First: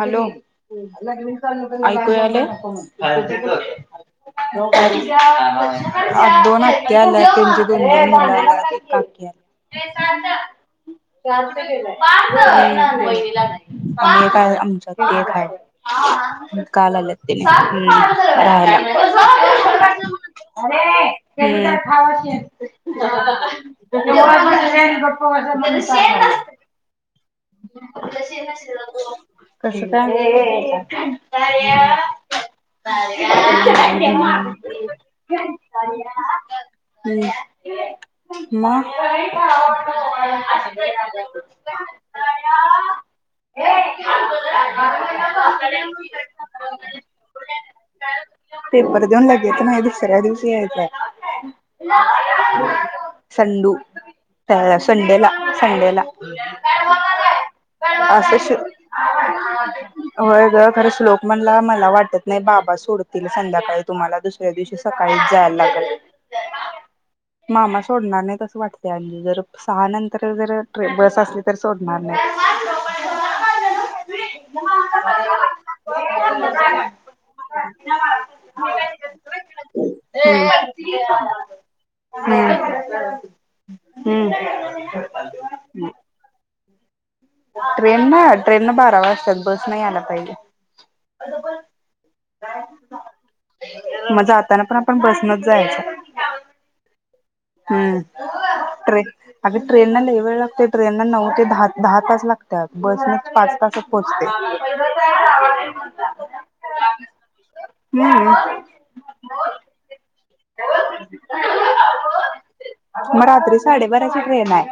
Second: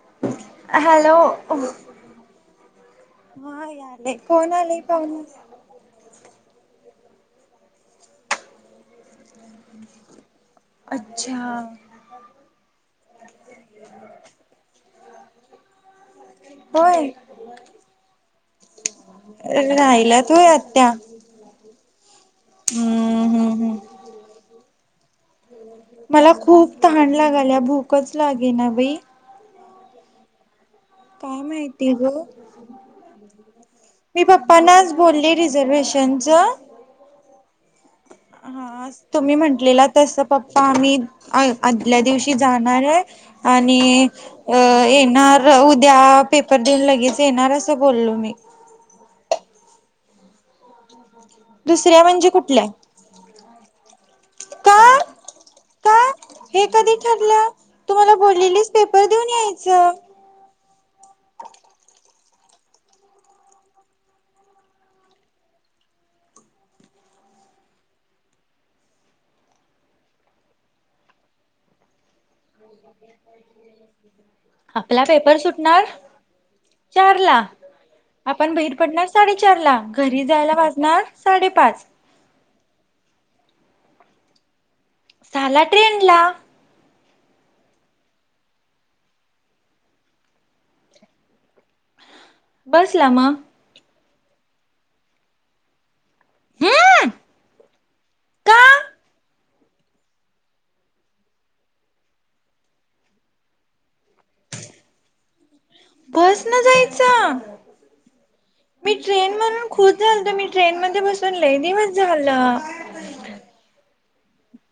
Hello hello ऐकू यायलंय हा आले कोण आले पाहुणे दोन अच्छा [unintelligible] वहिनीला. आणि एक आहे आमच एक आहे काल होय आलेत् ते राहायला राहिल्यात होय आत्या हम्. हम्म हम्म हम्म [inaudible] [unintelligible] [inaudible] मला खूप तहान लागाल्या भूकच लागेना. [inaudible] कस काय? [inaudible] काय माहिती ग. मी पप्पा नाच बोलली रिझर्वेशनच. मग हा तुम्ही म्हटलेला तस पप्पा, मी आ आदल्या दिवशी जाणारय. आण [inaudible] येणार [inaudible] त्या, पेपर देऊन लगेच येणार असं बोललो मी. [inaudible] ते नाय दुसऱ्या दिवशी यायचंय. दुसऱ्या म्हणजे कुठल्या [inaudible] संडू अ का संडेला- का संडेला हे कधी ठरलं तुम्हाला [inaudible] अस बोललेलीच पेपर देऊन यायचं. [inaudible] होय ग खर श्लोक म्हणला मला वाटत नाही बाबा सोडतील संध्याकाळी तुम्हाला दुसऱ्या दिवशी सकाळीच जायला लागल. मामा सोडणार नाही तसं वाटतय [inaudible] जर सहा नंतर जर ट्रे बस असली तर सोडणार नाही. [inaudible] आपला पेपर सुटणार, चारला. आपण बहीर पडणार साडेचारला, घरी जायला वाजणार साडेपाच. हम्म हम्म [inaudible] सहाला ट्रेनला. ट्रेन न, ट्रेन न बारा वाजत्यात, बसन यायला पाहिजे. बसला म [inaudible] म जाताना पण आपण बसनच जायाचं. [inaudible] हम्म, का ट्रे अगर ट्रेनन लय वेळ लागतय ट्रेनन नऊ ते दहा दहा तास लागतात बस न पाच तासात पोहोचते. [inaudible] बस न जायच, हम्म. मी ट्रेन म्हणून खुच झालते मी. ट्रेनमध्ये बसून लय दिवस झाला. बराची ट्रेन हाय.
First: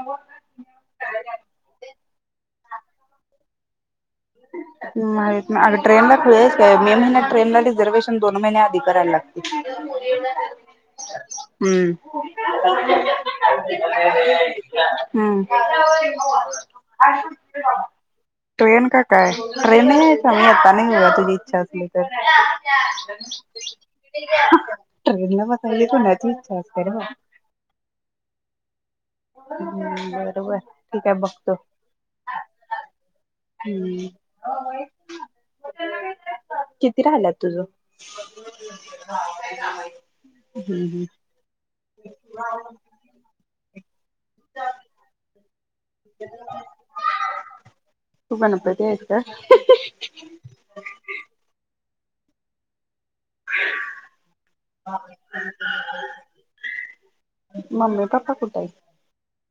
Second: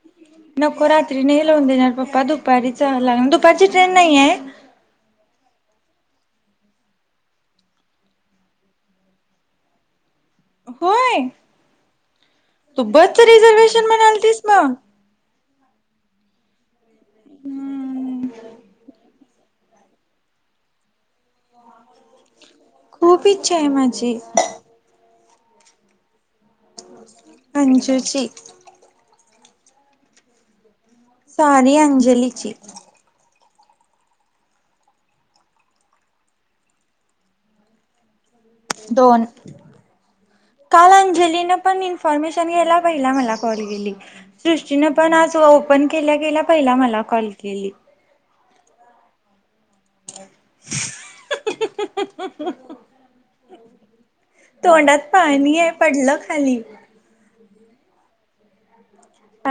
नको रात्री नाही लावून देणार पपा दु पारीचा [inaudible] दुपारची ट्रेन, नाही आहे [unintelligible] ट्रेन ला [inaudible] का मे महिन्यात ट्रेनला रिझर्वेशन दोन महिन्या आधी करायला होय लागतील. तू बसच [inaudible] रिझर्वेशन म्हणालतीस मग [inaudible] हम्म [inaudible] हम्म ट्रेन का काय खरे नाही आहेय का मी आता नाही तुझी इच्छा होती. [inaudible] खूप इच्छा आहे माझी ट्रेनला बसायची कोणाची इच्छाय. अंजुची. हम्म बरोबर. आहे सॉरी अंजलीची. हम्. किती राहिल्यात तुझं? दोन हम्म काल हम्म. अंजलीन- - पण इन्फॉर्मेशन घ्यायला पहिला मला कॉल केली. [inaudible] सृष्टीन पण आज ओपन केल्या केल्या पहिला मला कॉल केली. तू [unintelligible] [inaudible] तोंडात पाणी हाय पडलं खाली. मम्मी पप्पा कुठं हाईत?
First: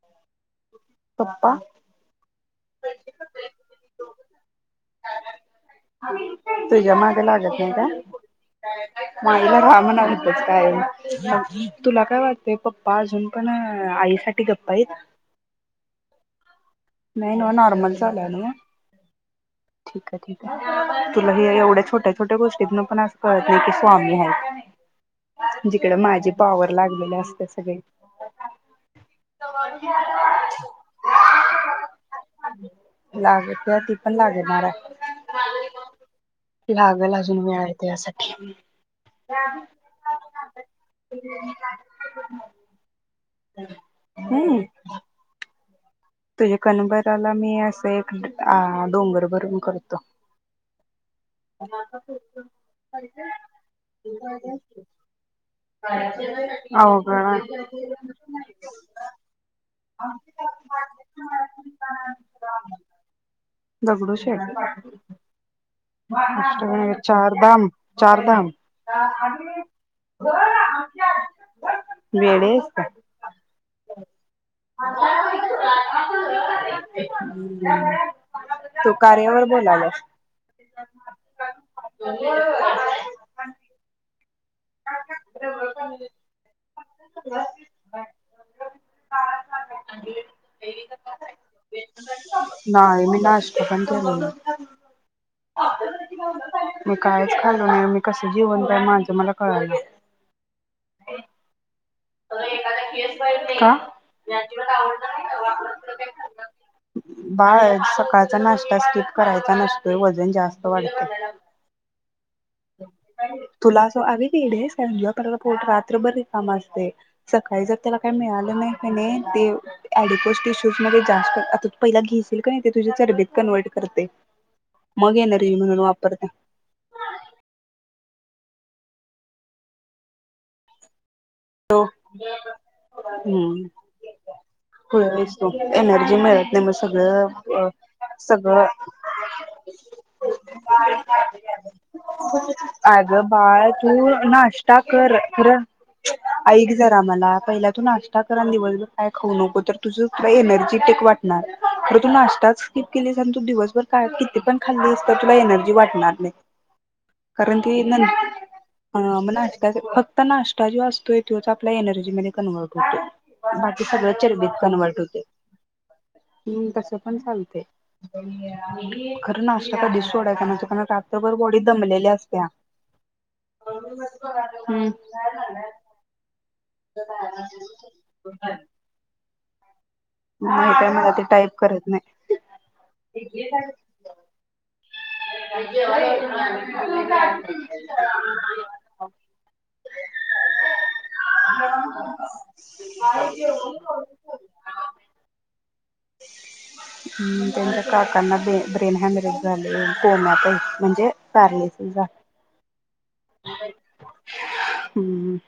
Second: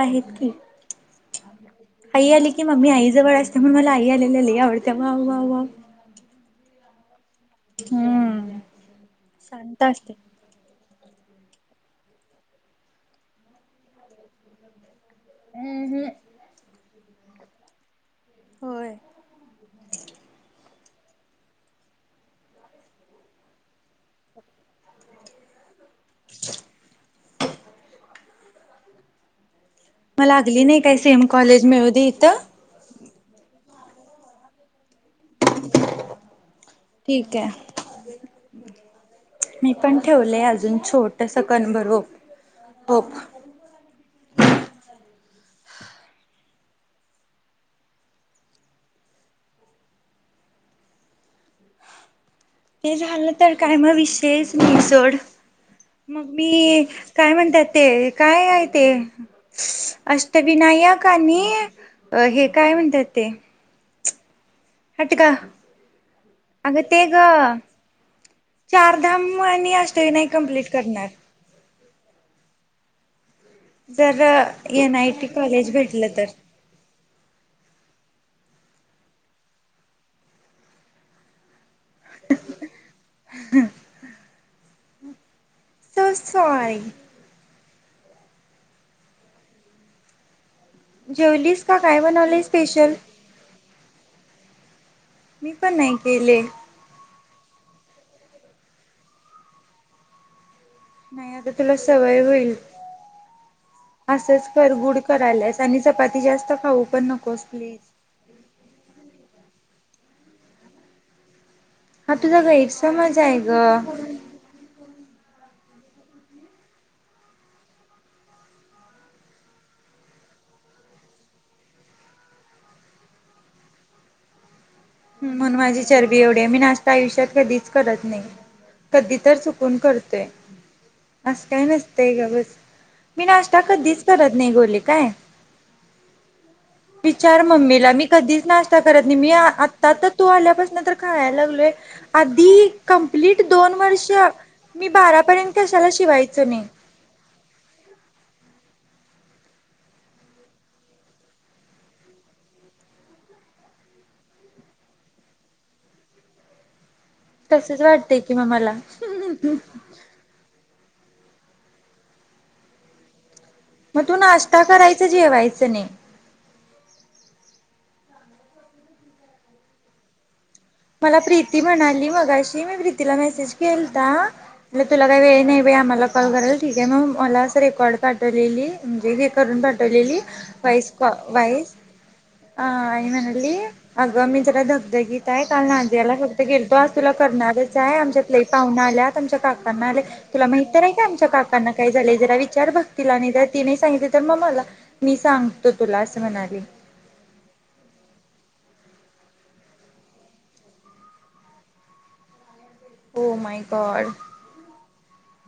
आहेत की ‌. पप्पा. की मम्मी आई जवळ असते म्हणून मला आई आलेली लय आवड - - [unintelligible] वाव वाव वाव तुज्या माग - - लागत नाही हम्म ता रहा शांत म्हणाव असते हितचं कायमची. तुला काय वाटतंय पप्पा अजून पण अ् आईसाठी गप्प हाईत? वु हुं. नाही नाॅ नॉर्मल - - चालू हाय नव्हं? ठीक हाय. ठीक हाय. तुला हे एवढ्या छोट्या छोट्या गोष्टीत पण असं कळतंय की स्वामी हाईत. जिकडं माझी पाॅवर लागलेले अस् - - उद्या सकाळी - - म लागली नाही काय सेम कॉलेज मिळ् ळूदे इथं - - लागत्यात ती पण लागणार हाय. ठीक काय. मी पण ठेवलय अजून छोटसं कन भर वोप होप हम्म. तुझ्या कणभराला मी असं एक आ् डोंगर भरून करतो. ते झालं तर काय मग विषयच नाही सोड मग मी अवघड काय आहे. म्हणतात ते? काय आहे ते? अष्टविनायक - - आणि अ् हे काय म्हणतात ते? दगडू शेट हट गं अगं ते अष्टविनायक ग, चारधाम चारधाम चारधाम आणि अष्टविनायक कम्प्लीट करणार. वेडी हाईस का? जर एन आय टी कॉलेज भेटलं तर तू कार्यावर बोलल्यास. [inaudible] [unintelligible] [inaudible] [unintelligible] [unintelligible] जेवलीस का काय बनवले स्पेशल. नाही [unintelligible] मी पण नाही केले. मी कायच खाल्लो नाही मी कसं जीवन काय माझं मला [unintelligible] नाही आता तुला स [unintelligible] का असंच करगुड करायलास आणि चपाती जास्त खाऊ पण नकोस बाळ प्लीज सकाळचा नाश्ता स्किप करायचा नसतो. वजन जास्त वाढतंय. हा तुझा गैरसमजा आहे ग. पर पोट रात्रभरी रिकामं असतय. सकाळी जर त्याला काही मिळालं नाही कनाय ते डिको टिश्यूज मध्ये जास्त आता तू पहिला घेशील का नाही ते तुझी चरबीत कन्वर्ट करतयं. म्हणून माझी चरबी एवढी आहे मी नाश्ता आयुष्यात कधीच करत कधी तर चुकून करतोय. असं काय नसतंय ग बस मी नाश्ता हम्म कधीच करत नाही गोले काय, खुळवेस तू एनर्जी मिळत नाही मग विचार सगळं अ मम्मीला मी कधीच सगळं नाश्ता करत नाही मी आता आ तो आल्यापासून तर खायला लागलोय, आधी अगं कंप्लीट बाळ दोन तू वर्ष नाश्ता मी कर बारापर्यत खरं ऐक जरा मला पहिल्या तू नाश्ता कर आणि दिवसभर काय खाऊ नको तर तुझ तुला एनर्जी टेक वाटणार, खर तू नाश्ता स्किप केलीस आणि तू दिवसभर काय किती पण खाल्लीस तर तुला एनर्जी वाटणार नाही. कारण कि तसच वाटतंय कि नंत मग मला मग नाष्टा फक्त नाष असतोय तोच आपल्या एनर्जीमध्ये कन्वर्ट होतो. बाकी मग सगळ तू चरबीत नाश्ता कन्वर्ट करायचं होतेय. जेवायचं नाही [unintelligible] खरं नाश्ता कधीच सोडायचा नसतो. कारण मला रात्रभर बॉडी प्रीती म्हणाली दमलेल्या असत्या मगाशी मी प्रीतीला मेसेज केलता हम्म तुला वेळ नाहीबे आम्हाला कॉल कराल. ठीक आहे मग मला अस रेकॉर्ड पाठवलेली म्हणजे हे करून पाठवलेली नाही काय व्हाइस कॉ मला ते टाईप व्हाइस करत नाही. आ आणि म्हणाली अग मी जरा धगधगीत आहे. काल नाझियाला फक्त केलतो. आज तुला करणारच हाय आमच्यात लई पावन आल्यात आमच्या काकांना लय तुला माहित तरय का आमच्या त्यांना काय झाले जरा विचार भक्तीला आणि जर तिने सांगितल तर मग मला मी सांगतो. तुला असं म्हणाली [inaudible] हम् त्यांच्या काकांना [inaudible] ब्रेन हॅमरेज झालय कोमातय म्हणजे पॅरलिसीस ओ माय गॉड. ह ह.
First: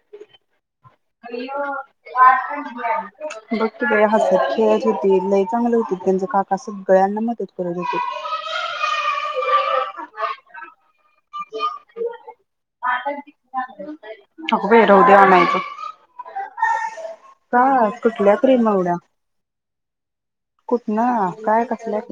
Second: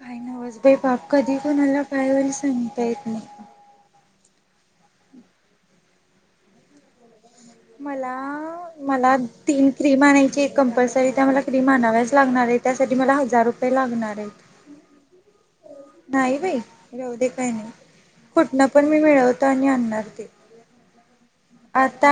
काय न [inaudible] [inaudible] बग येत नाही. की बाई हसत खेळत. होती लय चांगलं होती त्यांचे काका सगळ्यांना मदत हो मला मला तीन क्रीम आणायची एक कंपल्सरी त्या मला क्रीम आणाव्याच लागणार आहे त्यासाठी मला हजार रुपये लागणारयत. अगं बाई राहू दे आणायचं नाही बाई राहु दे काही नाही का कुठल्या कुठनं क्रीम पण मी मिळवतो आणि आणणार ते. ना आता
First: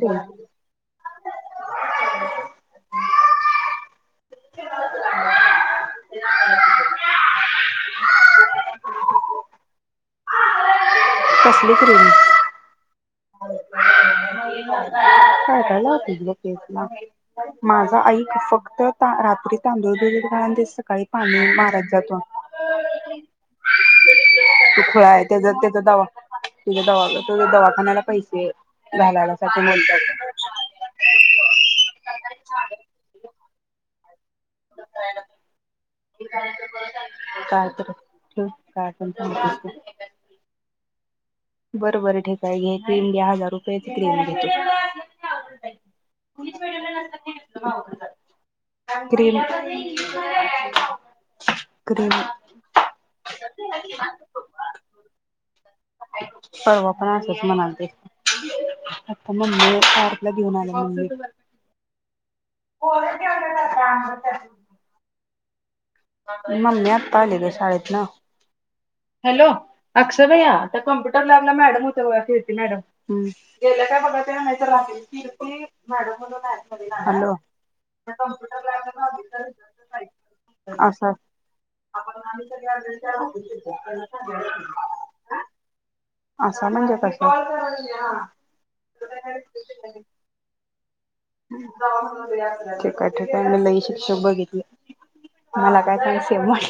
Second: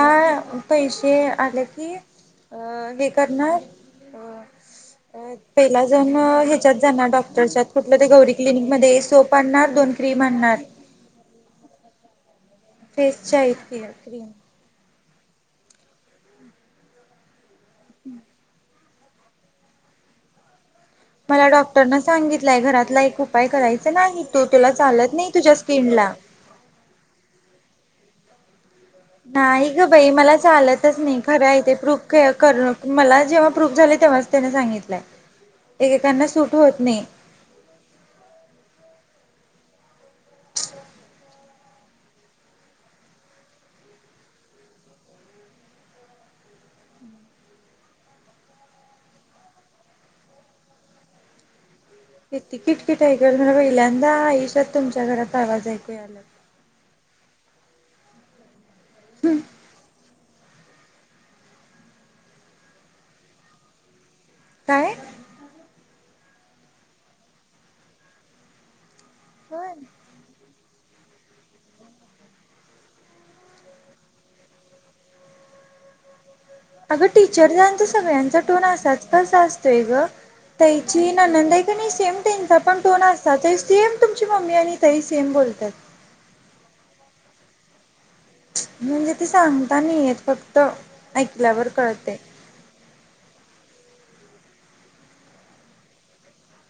पैसे आले की अ हे करणार. [inaudible] पहिला जाऊन ह्याच्यात जाणार डॉक्टरच्या कुठलं गौरी क्लिनिक मध्ये सोप आणणार दोन क्रीम आणणार [inaudible] कसली क्रीम? Face [inaudible] cream. ह [inaudible] माझं आईक फक्त. रात्री तांदूळ भिजत घाल न ते सक मला डॉक्टरन सांगितलंय घरातला एक उपाय करायचा नाही. तू तुला तो खुळा चालत आहे नाही त्याचा तुझ्या त्याचा दवा स्किनला तुझ्या दवा तुझ्या दवाखान्याला पैसे. घालायला साठी नाही ग बोलतात. बाई मला चालतच नाही. खरंय ते प्रूफ करु मला जेव्हा प्रूफ झाले तेव्हा त्यान सांगितलंय. [inaudible] एकेकांना सूट होत नाही काय तर काय पण सांगतेत. ह [inaudible] बर बर ठीक आहे घे क्रीम घ्या हजार रुपयाची क्रीम घे [inaudible] किट किट [inaudible] ऐकल पहिल्यांदा आयुष्यात तुमच्या घरात आवाज आला [inaudible] परवा पण असच. [unintelligible] अप म्हण [inaudible] घेऊन आलाय. हो [inaudible] काय? मम्मी आता आली ग शाळेत न. हॅलो होय. अक्षय भया. आता कॉम्प्युटर लॅबला मॅडम होत, कीर्ती मॅडम गेले काय बघा ते राहतील कीर्ती मॅडम., आहेत मध्ये अगं हॅलो टीचर तर सगळ्यांचा टोन कम्प्युटर लॅब ला असाच नव्हती कसा तर असतोय इकडचं गं. जी जायचं. ननंद नाही सेम आपण आम्ही त्यांचा सगळे पण अभ्यास टोन करायला होतो असचं सेम त्यांना तुमची सांगायला मम्मी आणि ताई सेम पाहिजे. बोलतात. [unintelligible] ठीक म्हणजे ते सांगता नाही येत फक्त ऐकल्यावर कळते. आहे, ठीक आहे, आम्ही लई शुभ बघीतलय. मला काय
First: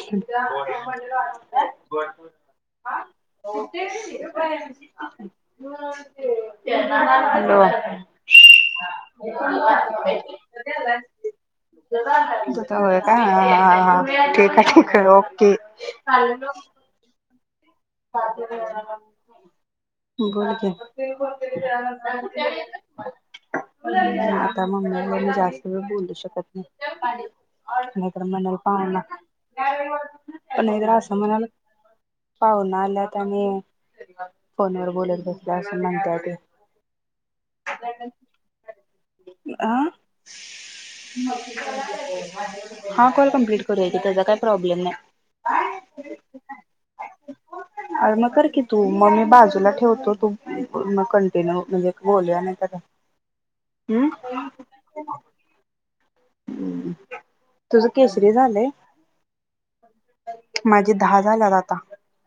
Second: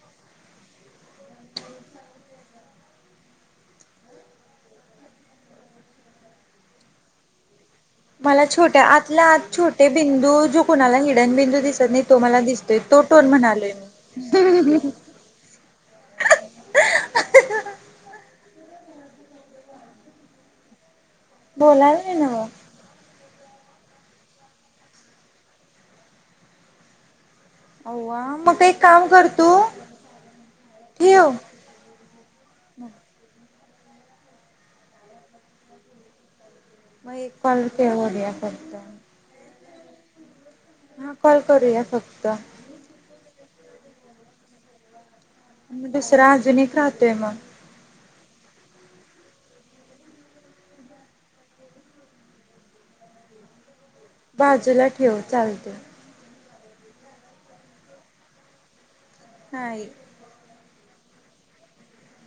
[unintelligible] मला छोट्या आतला आत छोटे बिंदू जो कोणाला हिडन बिंदू दिसत नाही तो मला दिसतोय होय तो का टोन हा म्हणालोय हा मी हा ठीक आहे ठीक आहे ओके. बोल की. बोलालोय नव्हं. आता मम्मी आलीय मी जास्त वेळ बोलू शकत नाही. अव्वा नाहीतर म्हणाल मग एक पावना काम कर तू नाही तर असं ठेव. म्हणाल. पावन आल्यात आणि फोन वर बोलत बसला असं म्हणतात त. मगं कॉल ठेवुदे असच [unintelligible] आ? हा करूया फक्त. [unintelligible] करूया की त्यांचा काही प्रॉब्लेम नाही. दुसरा अजून एक राहतोय. ते मगं. अरे मग कर की तू मग मी बाजूला ठेवतो तू पूर्ण कंटिन्यू म्हणजे बोलय नाही तर हम्म बाजूला ठेव चालतंय. तुझं केसरी झालंय. नाही [unintelligible] माझे दहा झाल्यात आता.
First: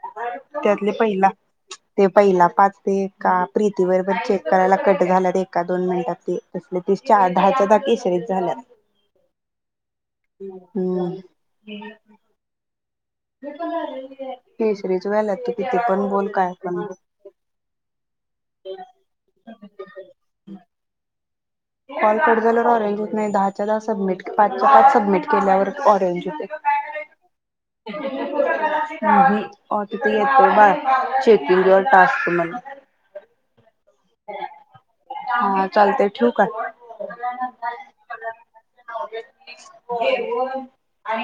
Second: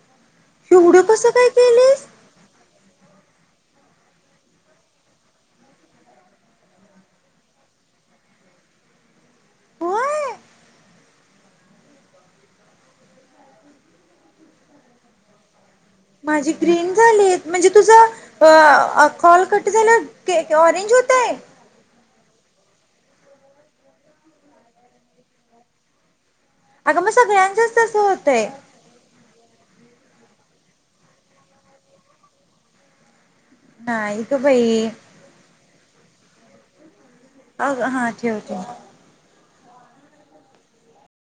त्यातलं एवढं पहिला कसं काय ते केलीस पहिला पाच. ते का प्रीतीबरोबर चेक करायला कट झाल्यात, एका दोन मिनिटात ते तस त दहाच्या दहा केशरीत झाल्यात. होय. हम्म. केसरीच व्हायल्यात. किती पण बोल काय माझी पण ग्रीन बोल झालेयत म्हणजे तुझ अ कॉल कट झाल्याव ऑरेंज होतय. कॉल कट झाल्यावर ऑरेंज होत नाही. दहाच्या दहा सबमिट पाचच्या पाच सबमिट केल्यावर ऑरेंज होतय. अगं मग सगळ्यांचच तस होतय. तीत येतय बार चेकिंग युवर टास्क म्हणून. हा नाही गबाई. हा चालतय ठेवू. काय. आग हा ठेव ठेव. [unintelligible]